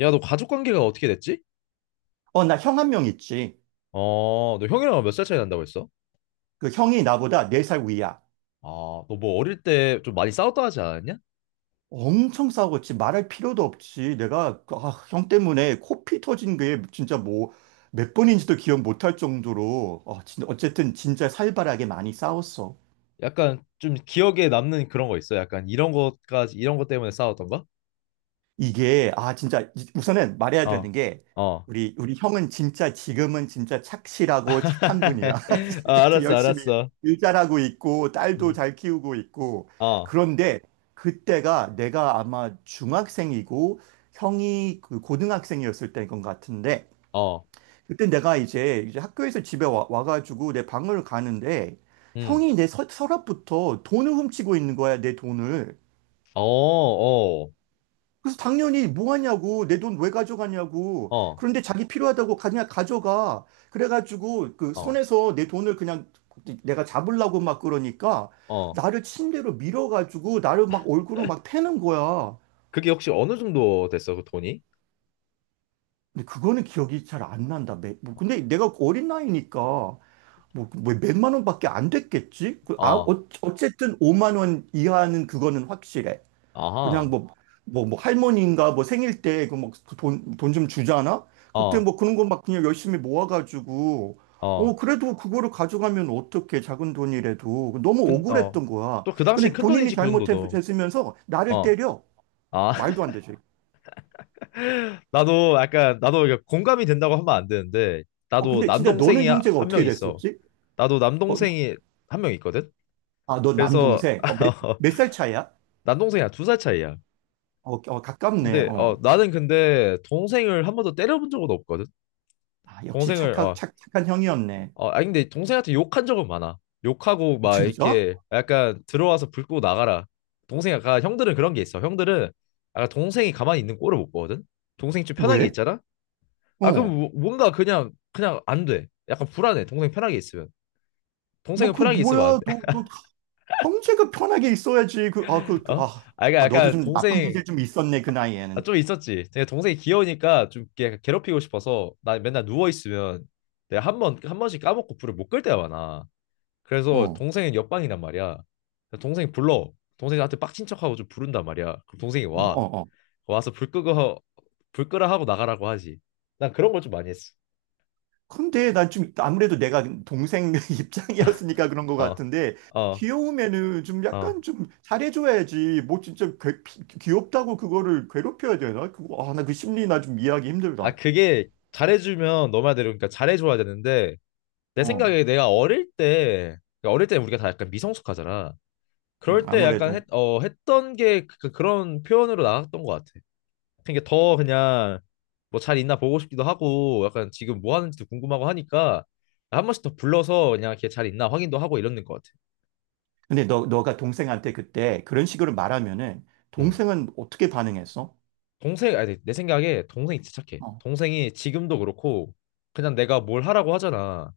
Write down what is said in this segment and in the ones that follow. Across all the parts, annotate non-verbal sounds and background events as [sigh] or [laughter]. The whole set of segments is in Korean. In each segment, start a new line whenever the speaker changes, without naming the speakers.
야, 너 가족 관계가 어떻게 됐지?
어, 나 형 한 명 있지.
어, 너 형이랑 몇 살 차이 난다고 했어?
그 형이 나보다 4살 위야.
아, 너 뭐 어릴 때 좀 많이 싸웠다 하지 않았냐?
엄청 싸웠지. 말할 필요도 없지. 내가, 형 때문에 코피 터진 게 진짜 뭐, 몇 번인지도 기억 못할 정도로, 어쨌든 진짜 살벌하게 많이 싸웠어.
약간 좀 기억에 남는 그런 거 있어? 약간 이런 것까지, 이런 것 때문에 싸웠던 가.
이게 진짜 우선은 말해야 되는
어,
게
어.
우리 형은 진짜 지금은 진짜 착실하고 착한 분이야.
[laughs] 아,
[laughs] 지금
알았어,
열심히
알았어.
일 잘하고 있고 딸도
음,
잘 키우고 있고
어,
그런데 그때가 내가 아마 중학생이고 형이 그 고등학생이었을 때인 것 같은데
어,
그때 내가 이제 학교에서 집에 와가지고 내 방을 가는데
음,
형이 내 서, 서랍부터 돈을 훔치고 있는 거야 내 돈을.
어, 어,
그래서 당연히 뭐 하냐고 내 돈 왜 가져가냐고
어,
그런데 자기 필요하다고 그냥 가져가. 그래가지고 그
어,
손에서 내 돈을 그냥 내가 잡으려고 막 그러니까
어.
나를 침대로 밀어가지고 나를 막 얼굴을 막 패는 거야.
그게 혹시 어느 정도 됐어, 그 돈이?
근데 그거는 기억이 잘 안 난다. 뭐 근데 내가 어린 나이니까 뭐 몇만 원밖에 안 됐겠지.
어,
어쨌든 5만 원 이하는 그거는 확실해. 그냥
아하,
뭐 할머니인가 뭐 생일 때 그 뭐 돈 좀 주잖아? 그때
어,
뭐 그런 거 막 그냥 열심히 모아가지고,
어.
그래도 그거를 가져가면 어떡해, 작은 돈이라도. 너무
큰, 어.
억울했던 거야.
또 그 당시엔
근데
큰
본인이
돈이지, 그 정도도.
잘못했으면서 나를
어.
때려.
아,
말도 안 되죠.
나도 약간 나도 이게 공감이 된다고 하면 안 되는데
어,
나도
근데 진짜
남동생이
너는 형제가
1명
어떻게
있어.
됐었지?
나도
어,
남동생이 한 명 있거든.
아, 너
그래서
남동생. 어, 몇,
[laughs]
몇 살 차이야?
남동생이랑 2살 차이야.
어, 어, 가깝네.
근데 어
어.
나는 근데 동생을 한 번도 때려본 적은 없거든.
아, 역시
동생을 어,
착한 형이었네.
어 아니 근데 동생한테 욕한 적은 많아. 욕하고
어,
막
진짜?
이렇게 약간 들어와서 불 끄고 나가라. 동생 약간 형들은 그런 게 있어. 형들은 약간 동생이 가만히 있는 꼴을 못 보거든. 동생이 좀 편한 게
왜?
있잖아. 아 그럼
어.
뭔가 그냥 그냥 안 돼. 약간 불안해. 동생 편하게 있으면.
뭐,
동생은
그,
편하게 있으면 안
뭐야,
돼.
너, 너 형제가 편하게 있어야지.
[laughs] 어? 아 그러니까
아, 너도
약간
좀 나쁜
동생.
기질 좀 있었네, 그
아,
나이에는.
좀 있었지. 내가 동생이 귀여우니까 좀 이렇게 약간 괴롭히고 싶어서 나 맨날 누워 있으면 내가 한 번씩 까먹고 불을 못 끌 때가 많아. 그래서
어,
동생은 옆방이란 말이야. 그래서 동생이 불러. 동생한테 빡친 척하고 좀 부른단 말이야. 그럼 동생이
어,
와.
어, 어.
와서 불 끄고 불 끄라 하고 나가라고 하지. 난 그런 걸 좀 많이 했어.
근데 난 좀, 아무래도 내가 동생 [laughs] 입장이었으니까 그런 것
어.
같은데,
어.
귀여우면은 좀
어.
약간 좀 잘해줘야지. 뭐 진짜 귀엽다고 그거를 괴롭혀야 되나? 그거, 나 그 심리 나 좀 이해하기
아,
힘들다.
그게 잘해주면 너 말대로 그러니까 잘해줘야 되는데 내
어,
생각에 내가 어릴 때 그러니까 어릴 때 우리가 다 약간 미성숙하잖아. 그럴 때 약간
아무래도.
했던 게 그런 표현으로 나왔던 것 같아. 그러니까 더 그냥 뭐 잘 있나 보고 싶기도 하고 약간 지금 뭐 하는지도 궁금하고 하니까 한 번씩 더 불러서 그냥 걔 잘 있나 확인도 하고 이러는 것 같아.
근데 너가 동생한테 그때 그런 식으로 말하면은,
음.
동생은 어떻게 반응했어?
동생 아니 내 생각에 동생이 진짜 착해.
어,
동생이 지금도 그렇고 그냥 내가 뭘 하라고 하잖아.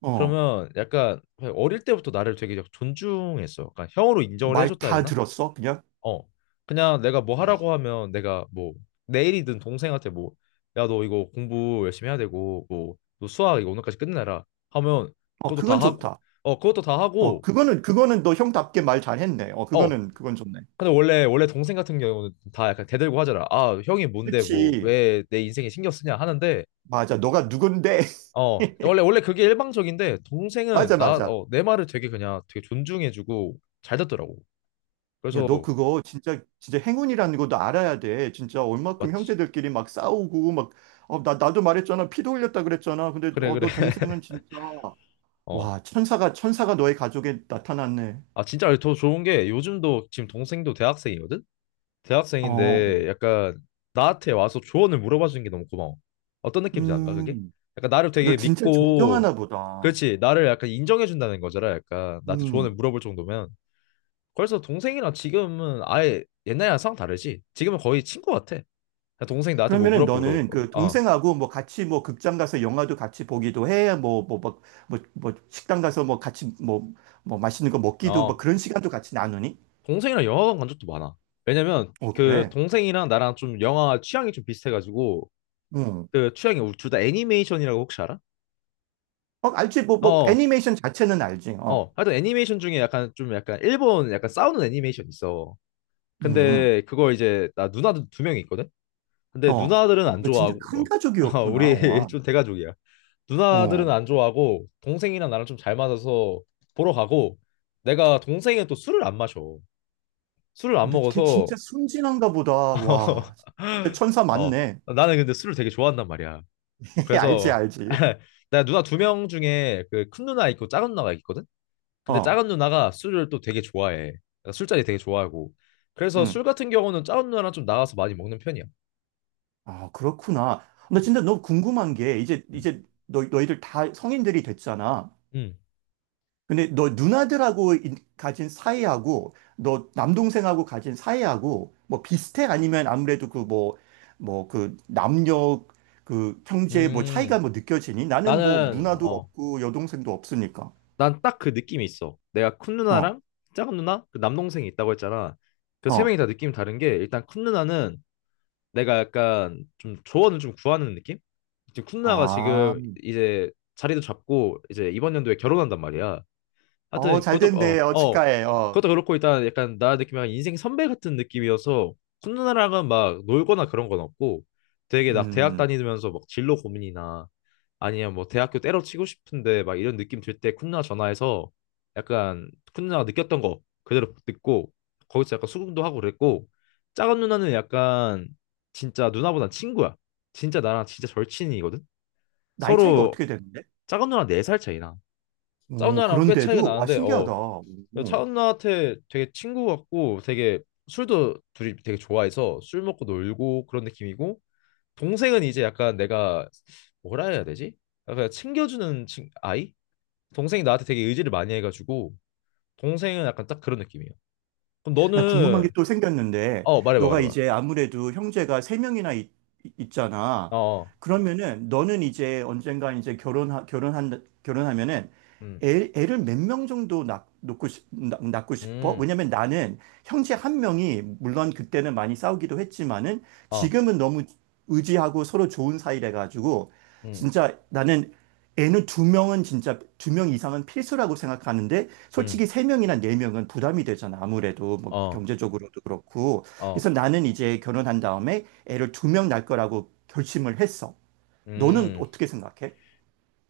어,
그러면 약간 어릴 때부터 나를 되게 존중했어. 그러니까 형으로 인정을
말
해줬다 해야
다
되나?
들었어, 그냥?
어. 그냥 내가 뭐
어.
하라고 하면 내가 뭐 내일이든 동생한테 뭐 야 너 이거 공부 열심히 해야 되고 뭐 너 수학 이거 오늘까지 끝내라 하면
어,
그것도 다
그건
하고
좋다.
어 그것도 다
어,
하고.
그거는 너 형답게 말 잘했네. 어,
어
그건 좋네.
근데 원래 동생 같은 경우는 다 약간 대들고 하잖아. 아 형이 뭔데 뭐
그치.
왜 내 인생에 신경 쓰냐 하는데
맞아. 너가 누군데?
어 원래
[laughs]
원래 그게 일방적인데 동생은
맞아,
나
맞아.
어 내 말을 되게 그냥 되게 존중해주고 잘 듣더라고.
야, 너
그래서
그거 진짜, 진짜 행운이라는 것도 알아야 돼. 진짜 얼마큼
마치.
형제들끼리 막 싸우고, 막, 어, 나도 말했잖아. 피도 흘렸다 그랬잖아. 근데,
그래 그래
너
[laughs]
동생은 진짜,
어.
와, 천사가, 천사가 너의 가족에 나타났네.
아 진짜 더 좋은 게 요즘도 지금 동생도 대학생이거든? 대학생인데
어,
약간 나한테 와서 조언을 물어봐 주는 게 너무 고마워. 어떤 느낌인지 안가 그게?
음,
약간 나를
너
되게
진짜
믿고.
존경하나 보다.
그렇지 나를 약간 인정해 준다는 거잖아. 약간 나한테 조언을
음.
물어볼 정도면. 그래서 동생이랑 지금은 아예 옛날이랑 상 다르지? 지금은 거의 친구 같아. 그냥 동생이 나한테 뭐
그러면은
물었고
너는
물어보고.
그
어.
동생하고 뭐 같이 뭐 극장 가서 영화도 같이 보기도 해. 뭐 식당 가서 뭐 같이 뭐, 뭐 맛있는 거 먹기도 뭐
어.
그런 시간도 같이 나누니?
동생이랑 영화관 간 적도 많아. 왜냐면
어,
그
그래.
동생이랑 나랑 좀 영화 취향이 좀 비슷해가지고
응.
그 취향이 우리 둘 다 애니메이션이라고 혹시 알아?
어, 알지. 뭐
어,
애니메이션 자체는 알지. 어.
어. 하여튼 애니메이션 중에 약간 좀 약간 일본 약간 싸우는 애니메이션 있어.
음.
근데 그거 이제 나 누나들 두 명이 있거든? 근데
어.
누나들은
어,
안
너 진짜
좋아하고
큰
어, [laughs] 아,
가족이었구나.
우리 [laughs]
와.
좀 대가족이야. 누나들은
어.
안 좋아하고 동생이랑 나랑 좀 잘 맞아서 보러 가고 내가 동생은 또 술을 안 마셔. 술을 안
근데 걔
먹어서
진짜 순진한가 보다. 와. 진짜
[laughs]
천사
어,
맞네.
나는 근데 술을 되게 좋아한단 말이야.
[laughs] 알지,
그래서
알지.
[laughs] 나 누나 2명 중에 그 큰 누나 있고 작은 누나가 있거든. 근데
어.
작은 누나가 술을 또 되게 좋아해. 그러니까 술자리 되게 좋아하고. 그래서 술
음.
같은 경우는 작은 누나랑 좀 나가서 많이 먹는 편이야.
아, 그렇구나. 나 진짜 너무 궁금한 게 이제
음.
이제 너 너희들 다 성인들이 됐잖아.
음.
근데 너 누나들하고 가진 사이하고 너 남동생하고 가진 사이하고 뭐 비슷해? 아니면 아무래도 그 뭐 그 남녀 그 형제 뭐 차이가
음.
뭐 느껴지니? 나는 뭐
나는
누나도
어,
없고 여동생도 없으니까.
난 딱 그 느낌이 있어. 내가 큰
어.
누나랑 작은 누나, 그 남동생이 있다고 했잖아. 그 세
어.
명이 다 느낌이 다른 게 일단 큰 누나는 내가 약간 좀 조언을 좀 구하는 느낌? 지금 쿤나가
아.
지금 이제 자리도 잡고 이제 이번 연도에 결혼한단 말이야.
어,
하여튼
잘
그것도
됐네.
어,
어,
어.
축하해. 어.
그것도 그렇고 일단 약간 나 느낌이 약간 인생 선배 같은 느낌이어서 쿤누나랑은 막 놀거나 그런 건 없고 되게 나 대학
음.
다니면서 막 진로 고민이나 아니면 뭐 대학교 때려치고 싶은데 막 이런 느낌 들 때 쿤누나 전화해서 약간 쿤누나가 느꼈던 거 그대로 듣고 거기서 약간 수긍도 하고 그랬고 작은 누나는 약간 진짜 누나보단 친구야. 진짜 나랑 진짜 절친이거든.
나이 차이가
서로
어떻게 되는데?
작은 누나 4살 차이나. 작은
오,
누나랑 꽤 차이가
그런데도 와
나는데 어
신기하다. 오.
차은 나한테 되게 친구 같고 되게 술도 둘이 되게 좋아해서 술 먹고 놀고 그런 느낌이고 동생은 이제 약간 내가 뭐라 해야 되지? 약간 챙겨주는 친 아이? 동생이 나한테 되게 의지를 많이 해가지고 동생은 약간 딱 그런 느낌이에요. 그럼
나 궁금한
너는.
게 또 생겼는데,
어 말해봐
너가
말해봐.
이제 아무래도 형제가 세 명이나 있,
어,
있잖아.
어.
그러면은 너는 이제 언젠가 이제 결혼하면은
음,
애를 몇 명 정도 낳, 놓고 싶, 낳, 낳고 싶어?
음,
왜냐면 나는 형제 한 명이 물론 그때는 많이 싸우기도 했지만은
어,
지금은 너무 의지하고 서로 좋은 사이래 가지고
음,
진짜 나는 애는 두 명은 진짜 두 명 이상은 필수라고 생각하는데
음,
솔직히 세명이나네명은 부담이 되잖아. 아무래도 뭐
어,
경제적으로도 그렇고.
어,
그래서 나는 이제 결혼한 다음에 애를 두 명 낳을 거라고 결심을 했어. 너는
음.
어떻게 생각해?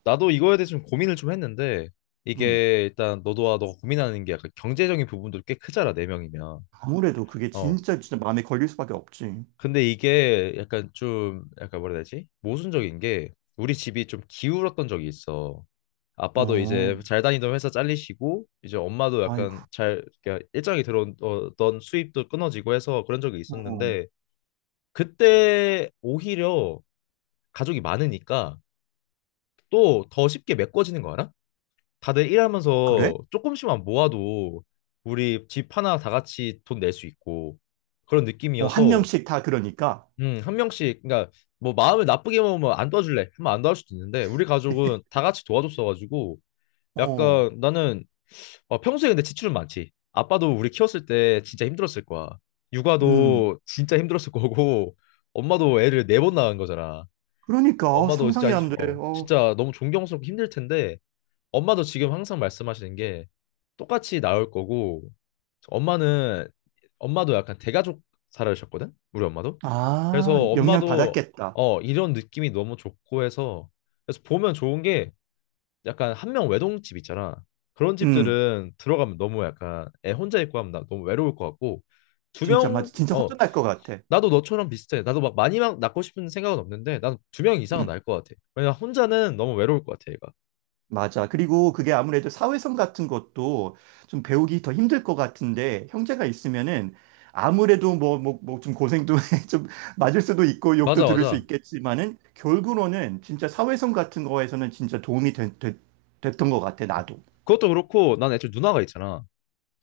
나도 이거에 대해서 좀 고민을 좀 했는데
음.
이게 일단 너도와 너가 고민하는 게 약간 경제적인 부분도 꽤 크잖아 네 명이면.
아무래도 그게
어.
진짜 진짜 마음에 걸릴 수밖에 없지.
근데 이게 약간 좀 약간 뭐라 해야 되지? 모순적인 게 우리 집이 좀 기울었던 적이 있어. 아빠도
어,
이제 잘 다니던 회사 잘리시고 이제 엄마도
아이고.
약간 잘 그러니까 일정이 들어오던 수입도 끊어지고 해서 그런 적이
어,
있었는데 그때 오히려 가족이 많으니까 또 더 쉽게 메꿔지는 거 알아? 다들
어, 그래?
일하면서 조금씩만 모아도 우리 집 하나 다 같이 돈 낼 수 있고 그런
어, 한
느낌이어서
명씩 다 그러니까.
한 명씩, 그러니까 뭐 마음을 나쁘게 먹으면 안 도와줄래 하면 안 도와줄 수도 있는데 우리 가족은 다 같이 도와줬어가지고
어,
약간 나는 어, 평소에 근데 지출은 많지. 아빠도 우리 키웠을 때 진짜 힘들었을 거야.
음.
육아도 진짜 힘들었을 거고 엄마도 애를 4번 낳은 거잖아.
그러니까
엄마도 진짜
상상이 안 돼.
어
어.
진짜 너무 존경스럽고 힘들 텐데 엄마도 지금 항상 말씀하시는 게 똑같이 나올 거고 엄마는 엄마도 약간 대가족 살아셨거든 우리 엄마도. 그래서
아, 영향
엄마도
받았겠다.
어 이런 느낌이 너무 좋고 해서 그래서 보면 좋은 게 약간 1명 외동집 있잖아 그런
음.
집들은 들어가면 너무 약간 애 혼자 있고 하면 나 너무 외로울 것 같고 두
진짜
명
맞아. 진짜
어
허전할 것 같아.
나도 너처럼 비슷해 나도 막 많이 막 낳고 싶은 생각은 없는데 난 2명 이상은
음.
낳을 것 같아 왜냐 혼자는 너무 외로울 것 같아 얘가.
맞아. 그리고 그게 아무래도 사회성 같은 것도 좀 배우기 더 힘들 것 같은데, 형제가 있으면은 아무래도 뭐 좀 고생도 [laughs] 좀 맞을 수도 있고, 욕도
맞아
들을 수
맞아.
있겠지만은, 결국으로는 진짜 사회성 같은 거에서는 진짜 도움이 됐던 것 같아, 나도.
그것도 그렇고 난 애초에 누나가 있잖아.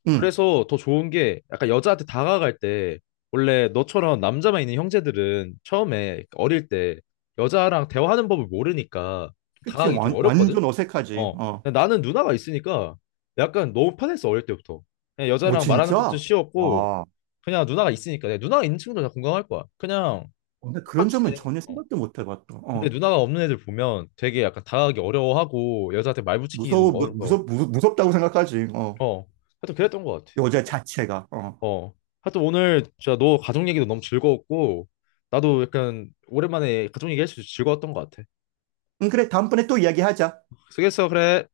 응.
그래서 더 좋은 게 약간 여자한테 다가갈 때 원래 너처럼 남자만 있는 형제들은 처음에 어릴 때 여자랑 대화하는 법을 모르니까 좀
그치.
다가가기 좀
완,
어렵거든?
완전 어색하지.
어.
어.
근데 나는 누나가 있으니까 약간 너무 편했어 어릴 때부터. 그냥
어,
여자랑 말하는 것도
진짜?
쉬웠고
와.
그냥 누나가 있으니까 내 누나가 있는 친구들 다 공감할 거야. 그냥
어, 나 그런
똑같이
점은
되는
전혀
거.
생각도 못 해봤다.
근데
어.
누나가 없는 애들 보면 되게 약간 다가가기 어려워하고 여자한테 말 붙이기도
무서워,
어려워.
무섭다고 생각하지. 어.
어. 하여튼 그랬던 것 같아.
여자 자체가. 어.
어. 하여튼 오늘 진짜 너 가족 얘기도 너무 즐거웠고 나도 약간 오랜만에 가족 얘기할 수 있어서 즐거웠던 것 같아.
응, 그래. 다음번에 또 이야기하자.
수고했어, 그래.